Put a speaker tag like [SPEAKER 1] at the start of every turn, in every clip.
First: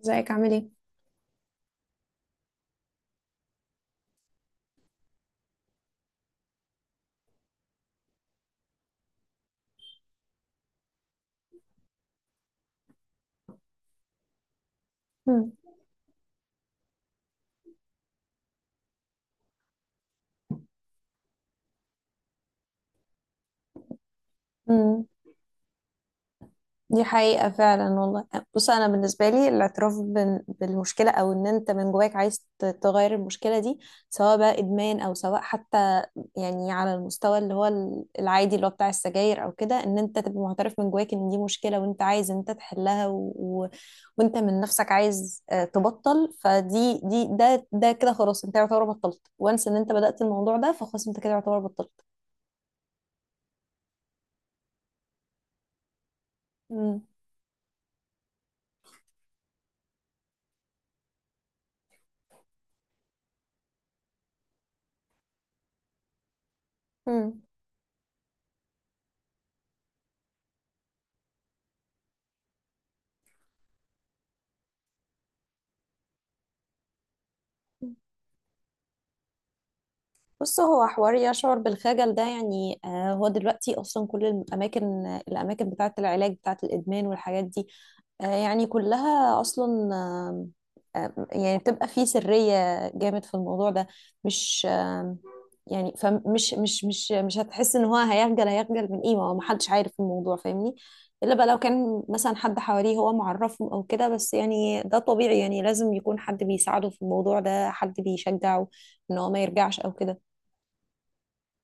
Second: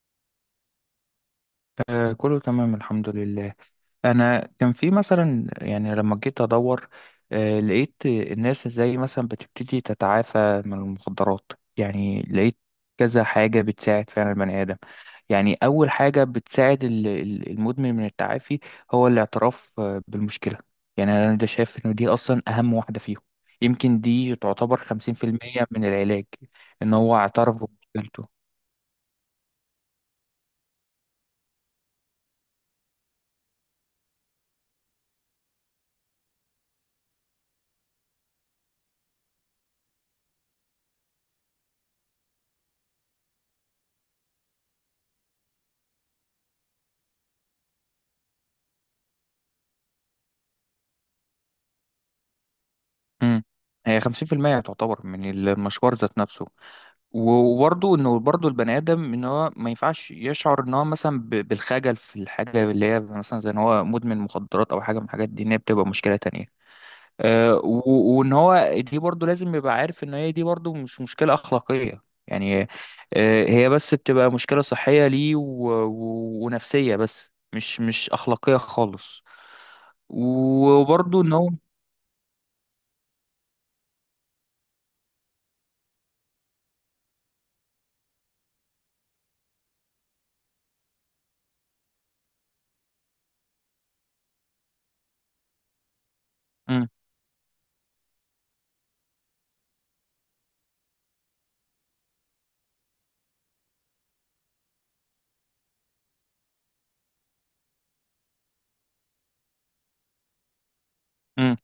[SPEAKER 1] ازيك، عامل ايه؟
[SPEAKER 2] آه كله تمام الحمد لله. انا كان في مثلا يعني لما جيت ادور، آه لقيت الناس ازاي مثلا بتبتدي تتعافى من المخدرات، يعني لقيت كذا حاجة بتساعد فعلا البني آدم.
[SPEAKER 1] مم.
[SPEAKER 2] يعني أول حاجة بتساعد المدمن من التعافي هو الاعتراف بالمشكلة. يعني أنا ده شايف إن دي أصلا أهم واحدة فيهم. يمكن دي تعتبر
[SPEAKER 1] مم.
[SPEAKER 2] 50% من العلاج، إن
[SPEAKER 1] دي
[SPEAKER 2] هو
[SPEAKER 1] حقيقة
[SPEAKER 2] اعترف
[SPEAKER 1] فعلا والله.
[SPEAKER 2] بمشكلته.
[SPEAKER 1] بص، أنا بالنسبة لي الاعتراف بالمشكلة، أو إن أنت من جواك عايز تغير المشكلة دي، سواء بقى إدمان أو سواء حتى يعني على المستوى اللي هو العادي، اللي هو بتاع السجاير أو كده، إن أنت تبقى معترف من جواك إن دي مشكلة وأنت عايز إن أنت تحلها، وأنت من نفسك عايز تبطل، فدي دي ده ده كده خلاص، أنت يعتبر بطلت، وانس إن أنت بدأت الموضوع ده، فخلاص أنت كده يعتبر بطلت.
[SPEAKER 2] مم. هي 50% تعتبر من المشوار ذات نفسه.
[SPEAKER 1] مم.
[SPEAKER 2] وبرضه انه برضه البني ادم ان هو ما ينفعش يشعر ان هو مثلا بالخجل في الحاجه اللي هي مثلا زي ان هو مدمن مخدرات او حاجه من الحاجات دي، ان هي بتبقى مشكله تانية.
[SPEAKER 1] مم.
[SPEAKER 2] أه وان هو دي برضه لازم يبقى عارف ان هي دي برضه مش مشكله اخلاقيه، يعني أه هي بس بتبقى مشكله صحيه ليه ونفسيه بس مش اخلاقيه خالص.
[SPEAKER 1] بص، هو حوار
[SPEAKER 2] وبرضه ان هو
[SPEAKER 1] يشعر بالخجل ده يعني هو دلوقتي اصلا كل الاماكن بتاعه العلاج بتاعه الادمان والحاجات دي يعني كلها اصلا، يعني بتبقى فيه سريه جامد في الموضوع ده، مش يعني فمش مش مش مش هتحس ان هو هيخجل من ايه؟ ما هو محدش عارف الموضوع، فاهمني؟ الا بقى لو كان مثلا حد حواليه هو معرفهم او كده، بس يعني ده طبيعي، يعني لازم يكون حد بيساعده في الموضوع ده، حد بيشجعه ان هو ما يرجعش او كده.
[SPEAKER 2] مم،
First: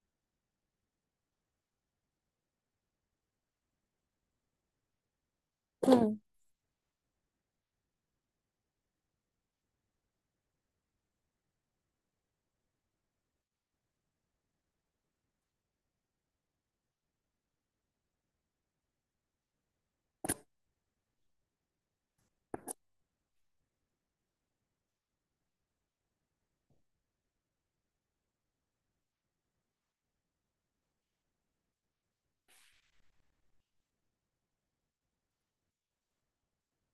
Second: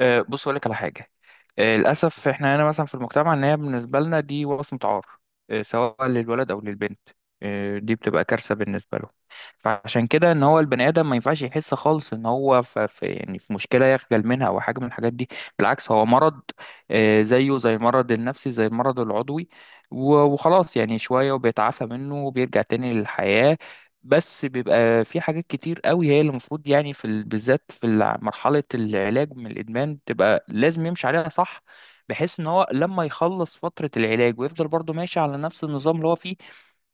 [SPEAKER 2] آه، بص اقول لك على حاجه. آه، للاسف احنا هنا مثلا في المجتمع ان هي بالنسبه لنا دي وصمه عار، آه، سواء
[SPEAKER 1] مم.
[SPEAKER 2] للولد او للبنت. آه، دي بتبقى كارثه بالنسبه له. فعشان كده ان هو البني ادم ما ينفعش يحس خالص ان هو في يعني في مشكله يخجل منها او حاجه من الحاجات دي. بالعكس هو مرض، آه، زيه زي المرض النفسي زي المرض العضوي. وخلاص يعني شويه وبيتعافى منه وبيرجع تاني للحياه. بس بيبقى في حاجات كتير قوي هي اللي المفروض يعني في بالذات في مرحلة العلاج من الإدمان بتبقى لازم يمشي عليها صح، بحيث إن هو لما يخلص فترة العلاج ويفضل برضه ماشي على نفس النظام اللي هو فيه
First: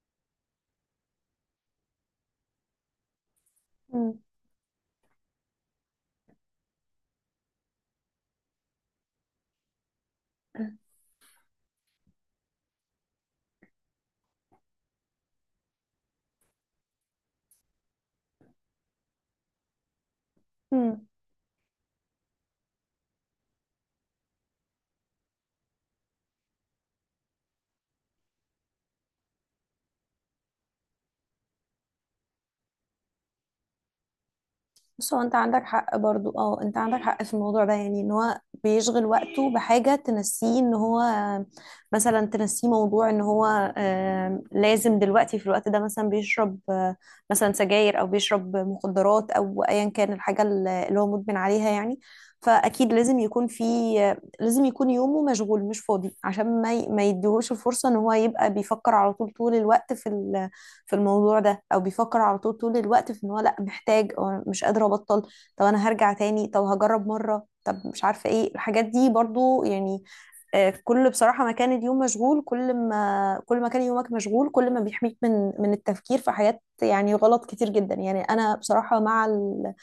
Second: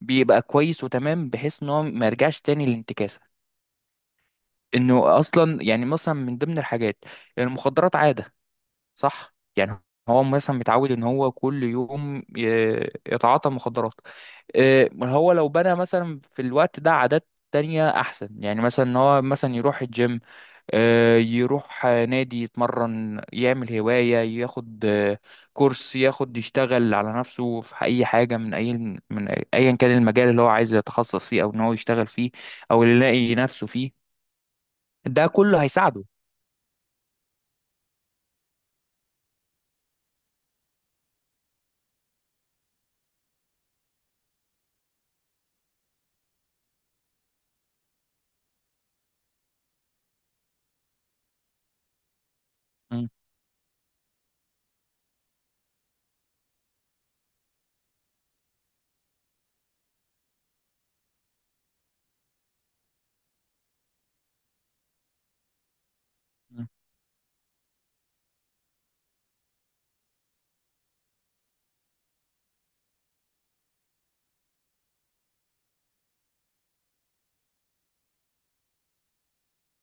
[SPEAKER 2] بيبقى كويس وتمام، بحيث إن هو ما يرجعش تاني للانتكاسة.
[SPEAKER 1] مم.
[SPEAKER 2] إنه أصلا يعني مثلا من ضمن الحاجات، المخدرات عادة صح يعني. هو مثلا متعود إن هو كل يوم يتعاطى مخدرات. إيه، هو لو بنى مثلا في الوقت ده عادات تانية أحسن، يعني مثلا إن هو مثلا يروح الجيم،
[SPEAKER 1] مم.
[SPEAKER 2] آه، يروح آه، نادي يتمرن يعمل هواية، ياخد آه، كورس، ياخد يشتغل على نفسه في أي حاجة من أي أيا كان المجال اللي هو عايز يتخصص فيه أو إن هو يشتغل فيه أو اللي يلاقي نفسه فيه.
[SPEAKER 1] بس هو
[SPEAKER 2] ده
[SPEAKER 1] انت عندك
[SPEAKER 2] كله
[SPEAKER 1] حق
[SPEAKER 2] هيساعده.
[SPEAKER 1] برضو، انت عندك حق في الموضوع ده، يعني ان هو بيشغل وقته بحاجة تنسيه ان هو، مثلا تنسيه موضوع ان هو لازم دلوقتي في الوقت ده مثلا بيشرب مثلا سجاير او بيشرب مخدرات او ايا كان الحاجة اللي هو مدمن عليها يعني، فاكيد
[SPEAKER 2] م-
[SPEAKER 1] لازم يكون في لازم يكون يومه مشغول مش فاضي عشان ما ما يديهوش الفرصة ان هو يبقى بيفكر على طول طول الوقت في الموضوع ده، او بيفكر على طول طول الوقت في ان هو لا محتاج او مش قادر ابطل، طب انا هرجع تاني، طب
[SPEAKER 2] م-
[SPEAKER 1] هجرب مرة، طب مش عارفة ايه الحاجات دي برضو يعني. كل بصراحة ما كان اليوم مشغول، كل ما كان يومك مشغول، كل ما بيحميك من التفكير في حاجات يعني غلط كتير جدا. يعني أنا بصراحة مع ال...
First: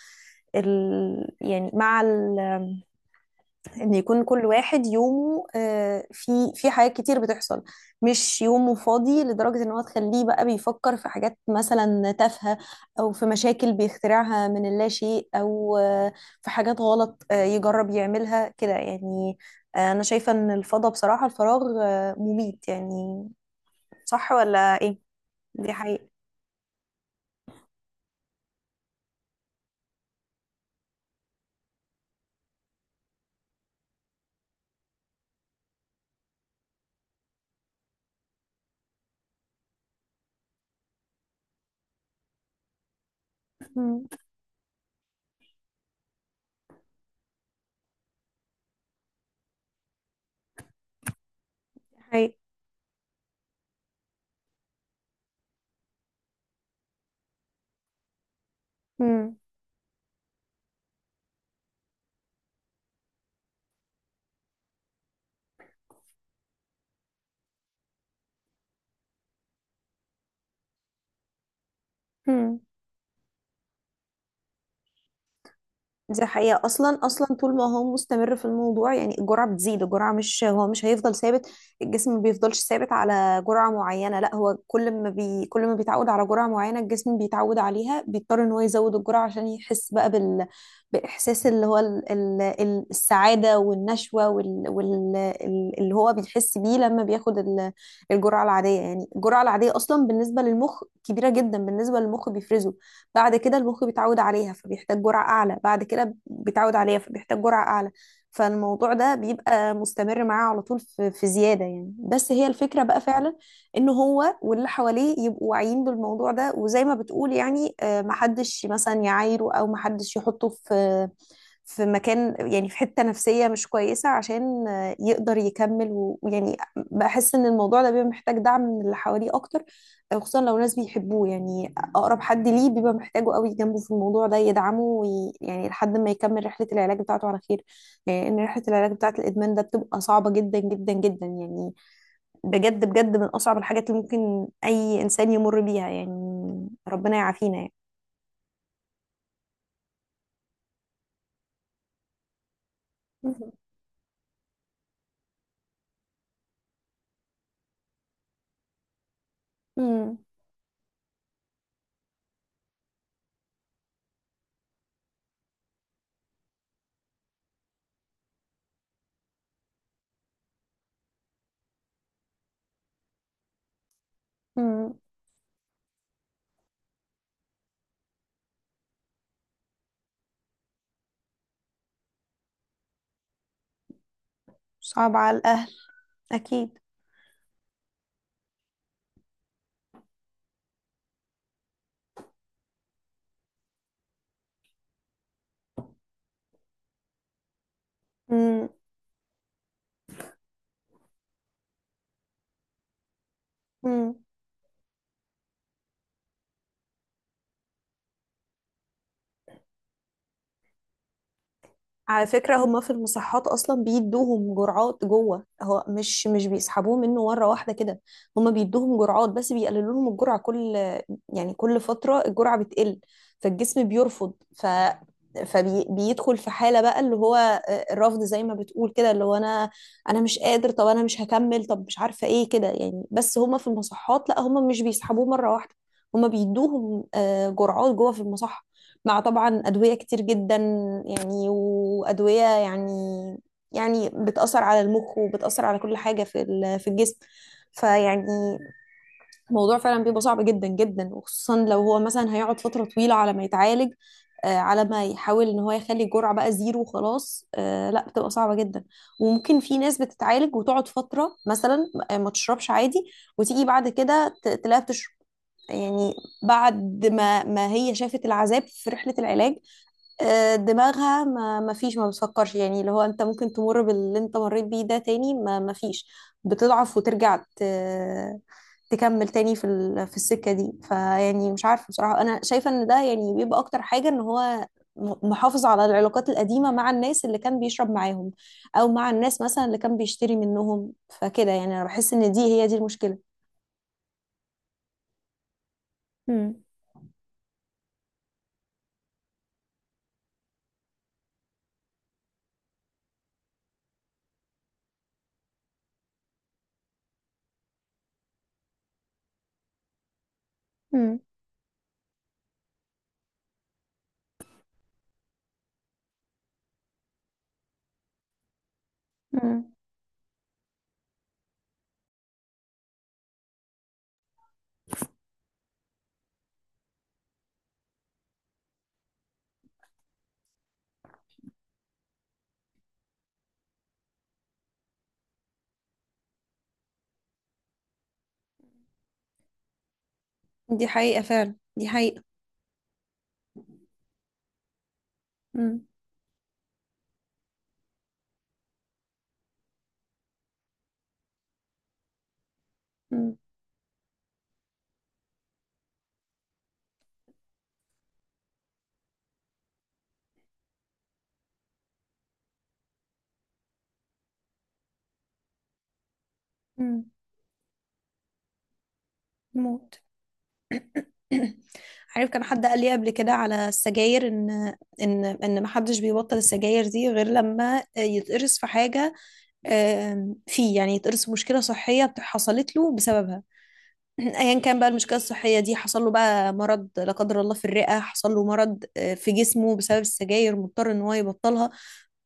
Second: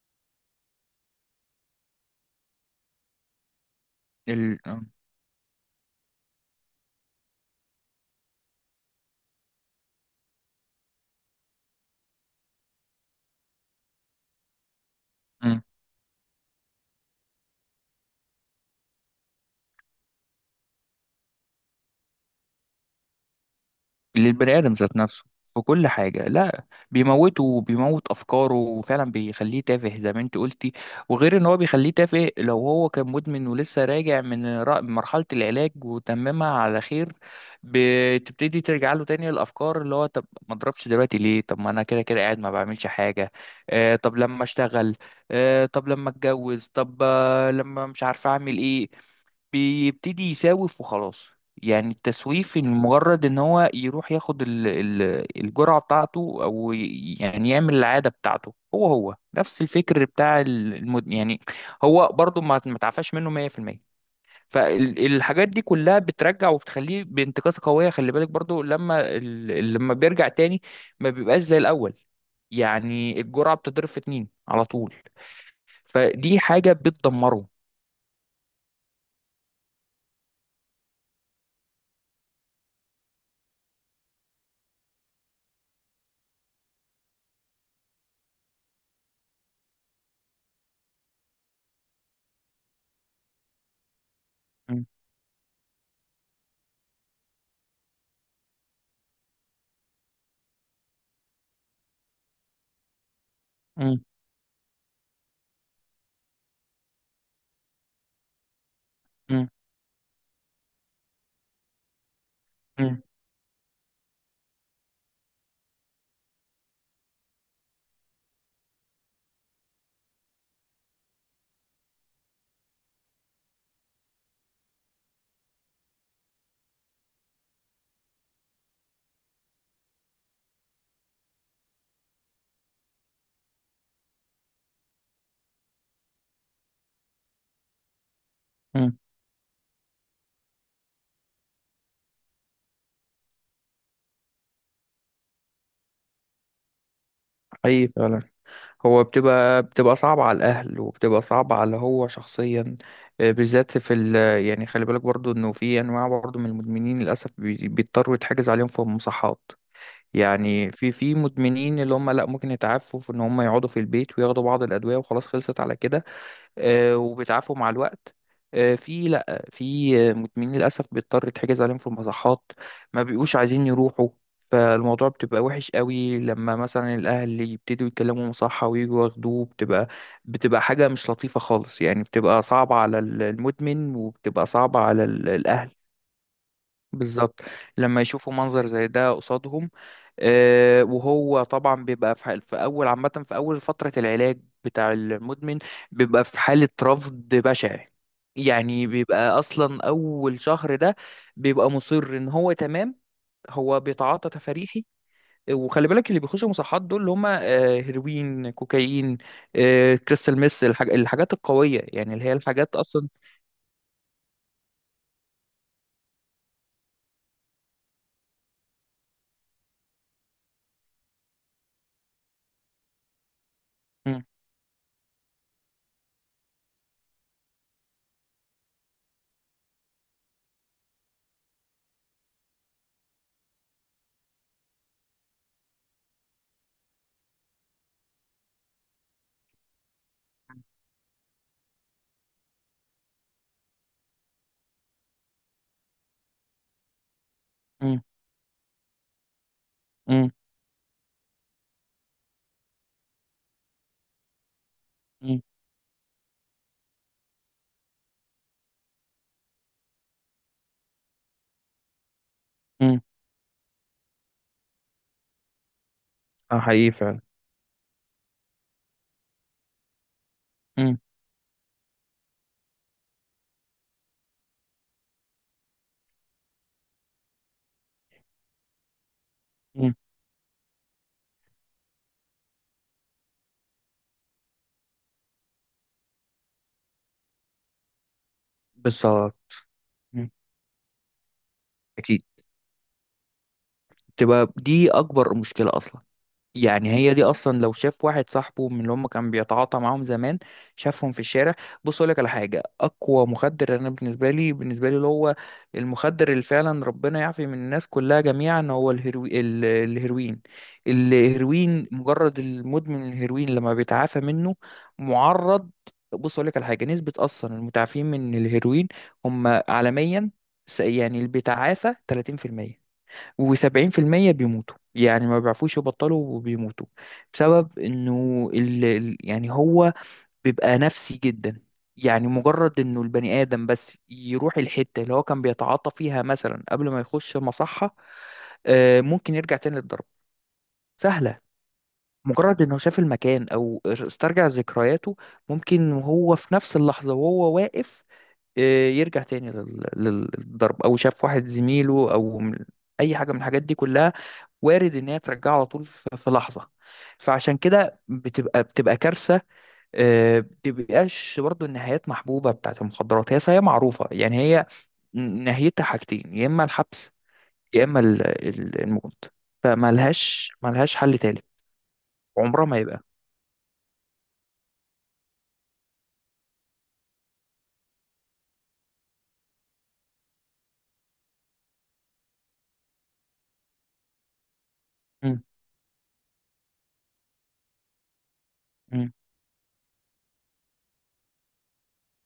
[SPEAKER 1] ال... يعني مع ان يكون كل
[SPEAKER 2] ال...
[SPEAKER 1] واحد يومه في حاجات كتير بتحصل، مش يومه فاضي لدرجة ان هو تخليه بقى بيفكر في حاجات مثلا تافهة، او في مشاكل بيخترعها من اللا شيء،
[SPEAKER 2] م-
[SPEAKER 1] او في حاجات غلط يجرب يعملها كده يعني. انا شايفة ان الفضا، بصراحة، الفراغ مميت يعني. صح
[SPEAKER 2] للبني ادم
[SPEAKER 1] ولا
[SPEAKER 2] ذات
[SPEAKER 1] ايه؟
[SPEAKER 2] نفسه في
[SPEAKER 1] دي
[SPEAKER 2] كل
[SPEAKER 1] حقيقة.
[SPEAKER 2] حاجه لا، بيموته وبيموت افكاره وفعلا بيخليه تافه زي ما انت قلتي. وغير ان هو بيخليه تافه، لو هو كان مدمن ولسه راجع من مرحله العلاج وتممها على خير، بتبتدي ترجع له تاني الافكار اللي هو طب ما اضربش دلوقتي ليه، طب ما انا كده كده قاعد ما بعملش حاجه، آه
[SPEAKER 1] مم.
[SPEAKER 2] طب لما اشتغل، آه طب لما اتجوز، طب آه لما مش عارف اعمل ايه. بيبتدي يساوف وخلاص. يعني
[SPEAKER 1] دي حقيقة.
[SPEAKER 2] التسويف، إن مجرد ان هو يروح ياخد الجرعة بتاعته او يعني يعمل العادة بتاعته، هو
[SPEAKER 1] مم.
[SPEAKER 2] نفس الفكر بتاع يعني. هو برضو ما تعفاش منه 100%. فالحاجات دي كلها بترجع وبتخليه بانتكاسة قوية. خلي بالك برضو لما لما بيرجع تاني ما بيبقاش زي الأول،
[SPEAKER 1] مم.
[SPEAKER 2] يعني الجرعة بتضرب في اتنين على طول.
[SPEAKER 1] دي
[SPEAKER 2] فدي
[SPEAKER 1] حقيقة،
[SPEAKER 2] حاجة
[SPEAKER 1] أصلا أصلا
[SPEAKER 2] بتدمره.
[SPEAKER 1] طول ما هو مستمر في الموضوع، يعني الجرعة بتزيد. الجرعة، مش هو مش هيفضل ثابت، الجسم ما بيفضلش ثابت على جرعة معينة. لا، هو كل ما بيتعود على جرعة معينة الجسم بيتعود عليها، بيضطر إن هو يزود الجرعة عشان يحس بقى بال، بإحساس اللي هو السعادة والنشوة
[SPEAKER 2] م-
[SPEAKER 1] اللي هو بيحس بيه لما بياخد الجرعة العادية. يعني الجرعة العادية أصلا بالنسبة للمخ كبيرة جدا، بالنسبة للمخ بيفرزه، بعد كده المخ
[SPEAKER 2] م-
[SPEAKER 1] بيتعود عليها فبيحتاج جرعة أعلى، بعد كده بيتعود عليها فبيحتاج جرعة أعلى. فالموضوع ده
[SPEAKER 2] م-
[SPEAKER 1] بيبقى مستمر معاه على طول، في زيادة يعني. بس هي الفكرة بقى
[SPEAKER 2] م-
[SPEAKER 1] فعلا إن هو واللي حواليه يبقوا واعيين بالموضوع ده، وزي ما بتقول يعني محدش مثلا يعايره أو محدش يحطه في في مكان، يعني في حتة نفسية مش كويسة، عشان يقدر يكمل ويعني بحس ان الموضوع ده بيبقى محتاج دعم من اللي حواليه اكتر، خصوصا لو ناس بيحبوه، يعني اقرب حد ليه بيبقى محتاجه قوي جنبه في الموضوع ده يدعمه يعني لحد ما يكمل رحلة العلاج بتاعته على خير، يعني ان رحلة
[SPEAKER 2] م.
[SPEAKER 1] العلاج بتاعة الادمان ده بتبقى صعبة جدا جدا جدا يعني. بجد بجد من اصعب الحاجات اللي ممكن اي انسان يمر بيها، يعني ربنا يعافينا يعني.
[SPEAKER 2] اي فعلا. هو بتبقى صعبة على الاهل وبتبقى صعبة على هو شخصيا، آه،
[SPEAKER 1] مهم.
[SPEAKER 2] بالذات في ال... يعني خلي بالك برضو انه في انواع برضو من المدمنين للاسف بيضطروا يتحجز عليهم في المصحات.
[SPEAKER 1] مم.
[SPEAKER 2] يعني في مدمنين اللي هم لا ممكن يتعافوا في ان هم يقعدوا في البيت وياخدوا بعض الادوية وخلاص خلصت على كده، آه، وبتعافوا مع الوقت. آه، في لا، في آه، مدمنين للاسف بيضطر يتحجز عليهم في المصحات، ما بيبقوش عايزين يروحوا.
[SPEAKER 1] مم.
[SPEAKER 2] فالموضوع بتبقى وحش قوي لما مثلا الاهل يبتدوا يتكلموا مصحة ويجوا ياخدوه، بتبقى حاجة مش لطيفة خالص، يعني بتبقى صعبة على المدمن وبتبقى صعبة على
[SPEAKER 1] صعب على
[SPEAKER 2] الاهل.
[SPEAKER 1] الاهل، اكيد.
[SPEAKER 2] بالظبط. لما يشوفوا منظر زي ده قصادهم، آه، وهو طبعا بيبقى في في اول عامه في اول فتره العلاج بتاع المدمن بيبقى في حاله رفض بشع،
[SPEAKER 1] مم.
[SPEAKER 2] يعني بيبقى اصلا اول شهر ده بيبقى مصر ان هو تمام، هو
[SPEAKER 1] مم.
[SPEAKER 2] بيتعاطى تفريحي. وخلي بالك اللي بيخشوا مصحات دول اللي هم آه، هيروين، كوكايين، آه، كريستال ميس، الحاجات القويه يعني اللي
[SPEAKER 1] على
[SPEAKER 2] هي
[SPEAKER 1] فكرة
[SPEAKER 2] الحاجات
[SPEAKER 1] هما في
[SPEAKER 2] اصلا.
[SPEAKER 1] المصحات أصلا بيدوهم جرعات جوه، هو مش بيسحبوه منه مرة واحدة كده. هما بيدوهم جرعات، بس بيقللوا لهم الجرعة كل، يعني كل فترة الجرعة بتقل، فالجسم
[SPEAKER 2] امم.
[SPEAKER 1] بيرفض، فبيدخل في حالة بقى اللي هو الرفض، زي ما بتقول كده، اللي هو أنا أنا مش قادر، طب أنا مش هكمل، طب مش عارفة إيه كده يعني. بس هما في المصحات لا، هما مش بيسحبوه مرة واحدة، هما بيدوهم جرعات جوه في المصحة، مع طبعا أدوية كتير جدا، يعني وأدوية يعني، يعني بتأثر على المخ وبتأثر على كل حاجة في الجسم،
[SPEAKER 2] امم.
[SPEAKER 1] فيعني الموضوع فعلا بيبقى
[SPEAKER 2] امم.
[SPEAKER 1] صعب جدا جدا، وخصوصا لو هو مثلا هيقعد فترة طويلة على ما يتعالج، على ما يحاول ان هو يخلي الجرعة بقى زيرو وخلاص. لا، بتبقى صعبة جدا. وممكن في ناس بتتعالج وتقعد فترة مثلا ما تشربش عادي،
[SPEAKER 2] امم.
[SPEAKER 1] وتيجي بعد كده تلاقيها بتشرب يعني،
[SPEAKER 2] اه حقيقي
[SPEAKER 1] بعد
[SPEAKER 2] فعلا.
[SPEAKER 1] ما هي شافت العذاب في رحلة العلاج، دماغها ما فيش ما بتفكرش، يعني اللي هو انت ممكن تمر باللي انت مريت بيه ده تاني، ما فيش، بتضعف وترجع تكمل تاني في
[SPEAKER 2] مم،
[SPEAKER 1] ال... في السكة دي، فيعني مش عارفة بصراحة، انا شايفة ان ده يعني بيبقى اكتر حاجة ان هو محافظ على العلاقات القديمة مع الناس اللي كان بيشرب معاهم، او مع
[SPEAKER 2] بالظبط.
[SPEAKER 1] الناس مثلا اللي كان
[SPEAKER 2] مم.
[SPEAKER 1] بيشتري منهم، فكده يعني، انا بحس
[SPEAKER 2] اكيد.
[SPEAKER 1] ان دي هي دي المشكلة.
[SPEAKER 2] تبقى دي اكبر مشكله اصلا.
[SPEAKER 1] مم.
[SPEAKER 2] يعني هي دي اصلا لو شاف واحد صاحبه من اللي هم كان بيتعاطى معاهم زمان، شافهم في الشارع. بص اقول لك على حاجه. اقوى مخدر انا بالنسبه لي اللي هو، المخدر اللي فعلا ربنا يعفي من الناس كلها جميعا هو الهيروين.
[SPEAKER 1] مم.
[SPEAKER 2] الهيروين مجرد المدمن الهيروين لما بيتعافى منه معرض. بص اقول لك على حاجه، نسبه اصلا المتعافين من الهيروين هم
[SPEAKER 1] مم.
[SPEAKER 2] عالميا، يعني اللي بيتعافى 30%، وسبعين في المية بيموتوا، يعني ما بيعرفوش يبطلوا وبيموتوا. بسبب انه يعني هو بيبقى نفسي جدا، يعني مجرد انه البني ادم بس يروح الحتة اللي هو كان بيتعاطى فيها مثلا قبل ما يخش المصحة، آه، ممكن يرجع تاني للضرب
[SPEAKER 1] دي حقيقة
[SPEAKER 2] سهلة.
[SPEAKER 1] فعلا، دي حقيقة.
[SPEAKER 2] مجرد انه شاف المكان او استرجع ذكرياته،
[SPEAKER 1] مم.
[SPEAKER 2] ممكن وهو في نفس اللحظة وهو واقف، آه، يرجع تاني للضرب، او شاف واحد زميله او اي حاجة
[SPEAKER 1] مم.
[SPEAKER 2] من الحاجات دي كلها، وارد ان هي ترجعه على طول في لحظه. فعشان كده بتبقى كارثه. آه، بتبقاش برضو النهايات محبوبه بتاعت المخدرات، هي معروفه يعني، هي نهايتها حاجتين، يا اما
[SPEAKER 1] مم.
[SPEAKER 2] الحبس يا اما الموت.
[SPEAKER 1] موت.
[SPEAKER 2] فملهاش حل تالت
[SPEAKER 1] عارف، كان
[SPEAKER 2] عمرها
[SPEAKER 1] حد
[SPEAKER 2] ما
[SPEAKER 1] قال لي
[SPEAKER 2] يبقى.
[SPEAKER 1] قبل كده على السجاير ان ان ما حدش بيبطل السجاير دي غير لما يتقرص في حاجه، فيه يعني، يتقرص في مشكله صحيه حصلت له بسببها. ايا كان بقى المشكله
[SPEAKER 2] مم.
[SPEAKER 1] الصحيه دي، حصل له بقى مرض لا قدر الله في الرئه، حصل له مرض في جسمه بسبب السجاير، مضطر ان هو يبطلها.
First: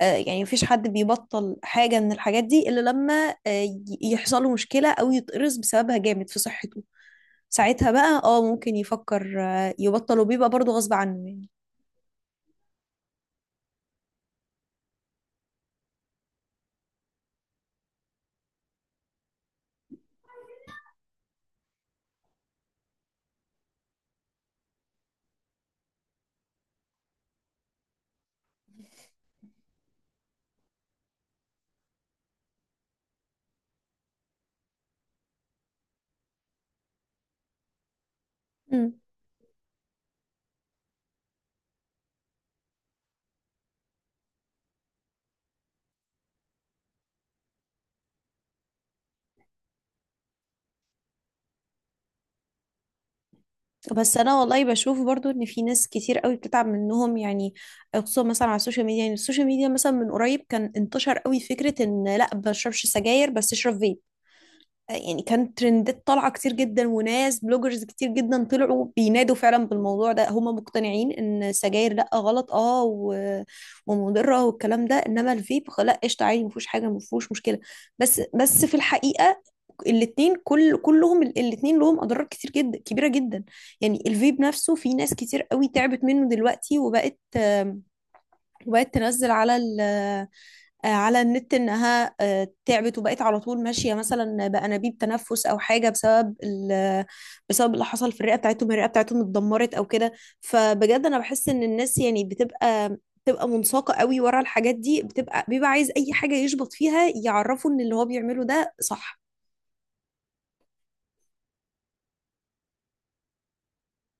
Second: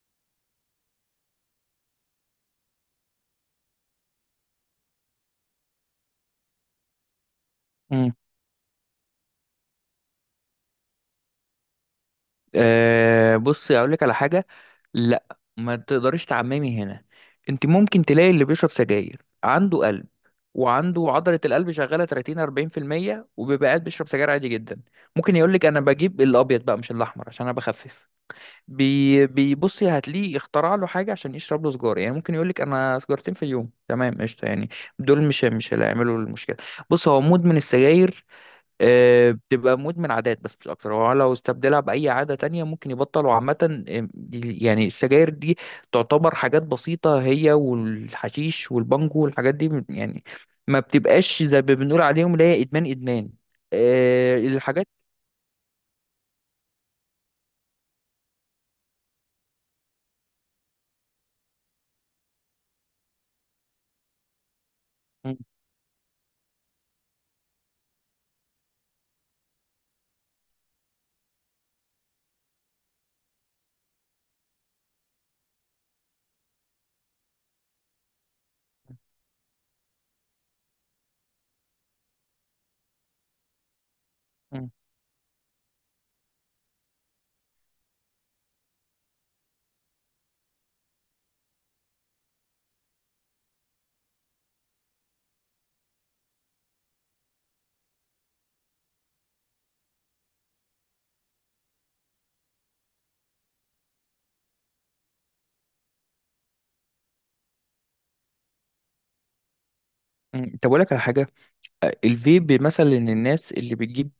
[SPEAKER 1] يعني مفيش حد بيبطل حاجه من الحاجات دي الا لما يحصل له مشكله او يتقرص بسببها جامد في صحته، ساعتها
[SPEAKER 2] مم.
[SPEAKER 1] بقى ممكن يفكر يبطل، وبيبقى برضو غصب عنه يعني.
[SPEAKER 2] أه، بصي اقول لك على حاجه. لا ما تقدريش تعممي هنا. انت ممكن تلاقي اللي بيشرب سجاير عنده قلب وعنده عضله القلب شغاله 30 40%، وبيبقى قاعد بيشرب سجاير عادي جدا. ممكن يقول لك انا بجيب الابيض بقى مش الاحمر عشان انا بخفف. بيبصي هتلاقيه اخترع له حاجه عشان يشرب له سجاره. يعني ممكن يقول لك انا سجارتين في اليوم تمام قشطه يعني. دول مش اللي هيعملوا المشكله. بص، هو مدمن السجاير
[SPEAKER 1] مم.
[SPEAKER 2] آه، بتبقى مدمن عادات بس مش اكتر. هو لو استبدلها باي عاده تانية ممكن يبطل، وعامه آه، يعني السجاير دي تعتبر حاجات بسيطه هي والحشيش والبانجو والحاجات دي يعني ما بتبقاش زي ما بنقول عليهم اللي هي ادمان ادمان،
[SPEAKER 1] بس
[SPEAKER 2] آه،
[SPEAKER 1] انا والله
[SPEAKER 2] الحاجات.
[SPEAKER 1] بشوف برضو ان في ناس كتير قوي بتتعب منهم يعني، خصوصا مثلا على السوشيال ميديا. يعني السوشيال ميديا مثلا من قريب كان انتشر قوي فكرة ان لا ما تشربش سجاير بس اشرب فيب، يعني
[SPEAKER 2] م-
[SPEAKER 1] كانت ترندات طالعة كتير جدا، وناس بلوجرز كتير جدا طلعوا بينادوا فعلا بالموضوع ده، هم مقتنعين ان السجاير لا، غلط ومضرة والكلام ده، انما الفيب لا قشطة، عادي، مفيهوش حاجة، مفيهوش مشكلة. بس في الحقيقة الاتنين، كلهم الاتنين لهم اضرار كتير جدا كبيرة جدا. يعني الفيب
[SPEAKER 2] م-
[SPEAKER 1] نفسه في ناس كتير قوي تعبت منه دلوقتي، وبقت وبقت تنزل على ال آه، على النت انها تعبت، وبقت على طول ماشيه مثلا بانابيب تنفس او حاجه، بسبب بسبب اللي حصل في الرئه بتاعتهم، الرئه بتاعتهم اتدمرت او كده. فبجد انا بحس ان الناس يعني بتبقى منساقه قوي ورا الحاجات دي، بتبقى بيبقى عايز اي حاجه يشبط فيها يعرفوا ان اللي هو بيعمله ده صح.
[SPEAKER 2] م. طب اقول لك على حاجه. آه، الفيب مثلا الناس اللي بتجيب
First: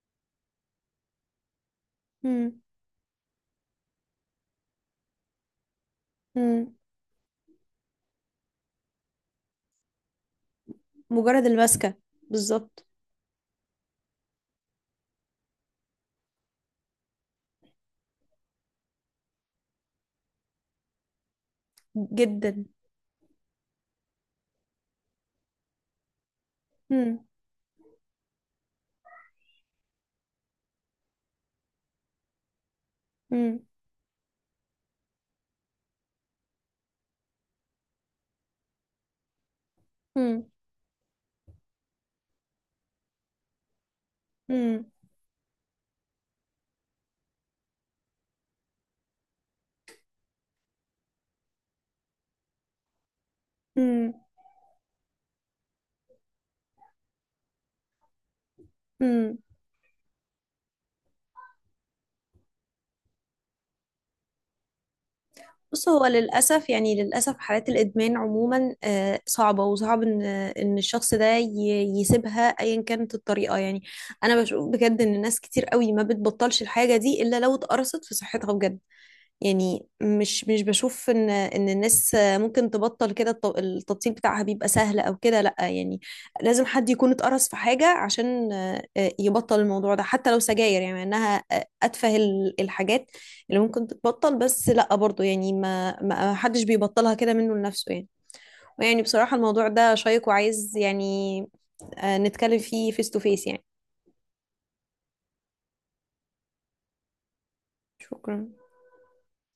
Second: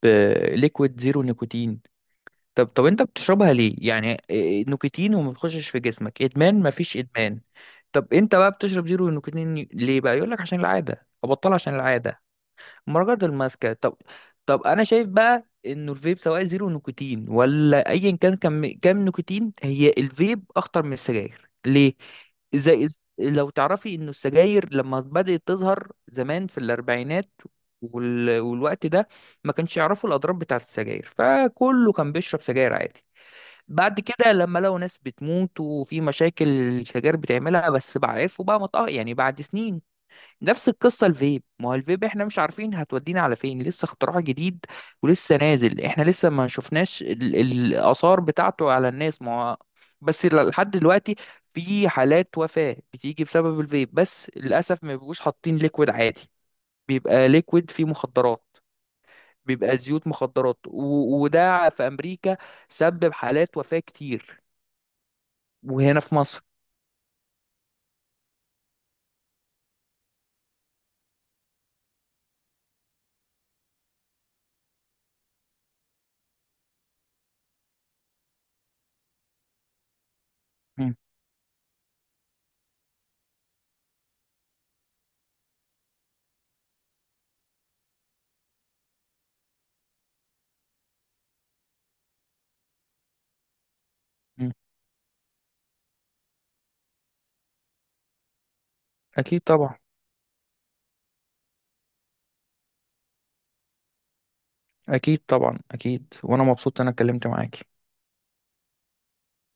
[SPEAKER 2] ليكويد زيرو نيكوتين.
[SPEAKER 1] مم.
[SPEAKER 2] طب انت بتشربها ليه؟ يعني إيه، نيكوتين وما بتخشش في جسمك ادمان؟
[SPEAKER 1] مم.
[SPEAKER 2] مفيش ادمان. طب انت بقى بتشرب زيرو نيكوتين ليه بقى؟ يقول لك عشان العاده
[SPEAKER 1] مجرد
[SPEAKER 2] ابطلها عشان
[SPEAKER 1] المسكه.
[SPEAKER 2] العاده.
[SPEAKER 1] بالظبط.
[SPEAKER 2] مراجعة الماسكة طب، طب انا شايف بقى انه الفيب سواء زيرو نيكوتين ولا ايا كان كام نيكوتين، هي الفيب اخطر من السجاير. ليه؟
[SPEAKER 1] جدا.
[SPEAKER 2] زي لو تعرفي انه السجاير لما بدأت تظهر زمان في
[SPEAKER 1] مم.
[SPEAKER 2] الاربعينات والوقت ده، ما كانش يعرفوا الاضرار بتاعه السجاير، فكله كان بيشرب سجاير عادي.
[SPEAKER 1] مم.
[SPEAKER 2] بعد كده لما لقوا ناس بتموت وفي مشاكل السجاير بتعملها بس، بقى عرفوا بقى مطأ يعني، بعد سنين.
[SPEAKER 1] مم.
[SPEAKER 2] نفس القصة الفيب. ما هو الفيب احنا مش عارفين هتودينا على فين، لسه اختراع جديد
[SPEAKER 1] مم.
[SPEAKER 2] ولسه نازل. احنا لسه ما شفناش الآثار بتاعته على الناس ما هو. بس لحد دلوقتي في حالات وفاة بتيجي بسبب الفيب،
[SPEAKER 1] مم.
[SPEAKER 2] بس للأسف ما بيبقوش حاطين ليكويد عادي، بيبقى ليكويد فيه مخدرات،
[SPEAKER 1] مم.
[SPEAKER 2] بيبقى زيوت مخدرات، وده في أمريكا سبب حالات وفاة كتير.
[SPEAKER 1] بص،
[SPEAKER 2] وهنا
[SPEAKER 1] هو
[SPEAKER 2] في مصر.
[SPEAKER 1] للأسف، يعني للأسف، حالات الإدمان عموما صعبة، وصعب إن الشخص ده يسيبها أيا كانت الطريقة يعني. أنا بشوف بجد إن ناس كتير قوي ما بتبطلش الحاجة دي إلا لو اتقرصت في صحتها بجد. يعني مش
[SPEAKER 2] مم.
[SPEAKER 1] بشوف ان الناس ممكن تبطل كده، التبطيل بتاعها بيبقى سهل او كده، لا، يعني لازم حد يكون اتقرص في حاجة عشان يبطل الموضوع ده، حتى لو سجاير يعني، مع انها اتفه الحاجات اللي ممكن تتبطل،
[SPEAKER 2] مم.
[SPEAKER 1] بس لا برضو، يعني ما حدش بيبطلها كده منه لنفسه يعني. ويعني بصراحة
[SPEAKER 2] أكيد
[SPEAKER 1] الموضوع
[SPEAKER 2] طبعا.
[SPEAKER 1] ده شيق وعايز يعني نتكلم فيه فيس تو فيس يعني.
[SPEAKER 2] أكيد طبعا، أكيد. وأنا مبسوط إن أنا اتكلمت معاك.
[SPEAKER 1] شكرا.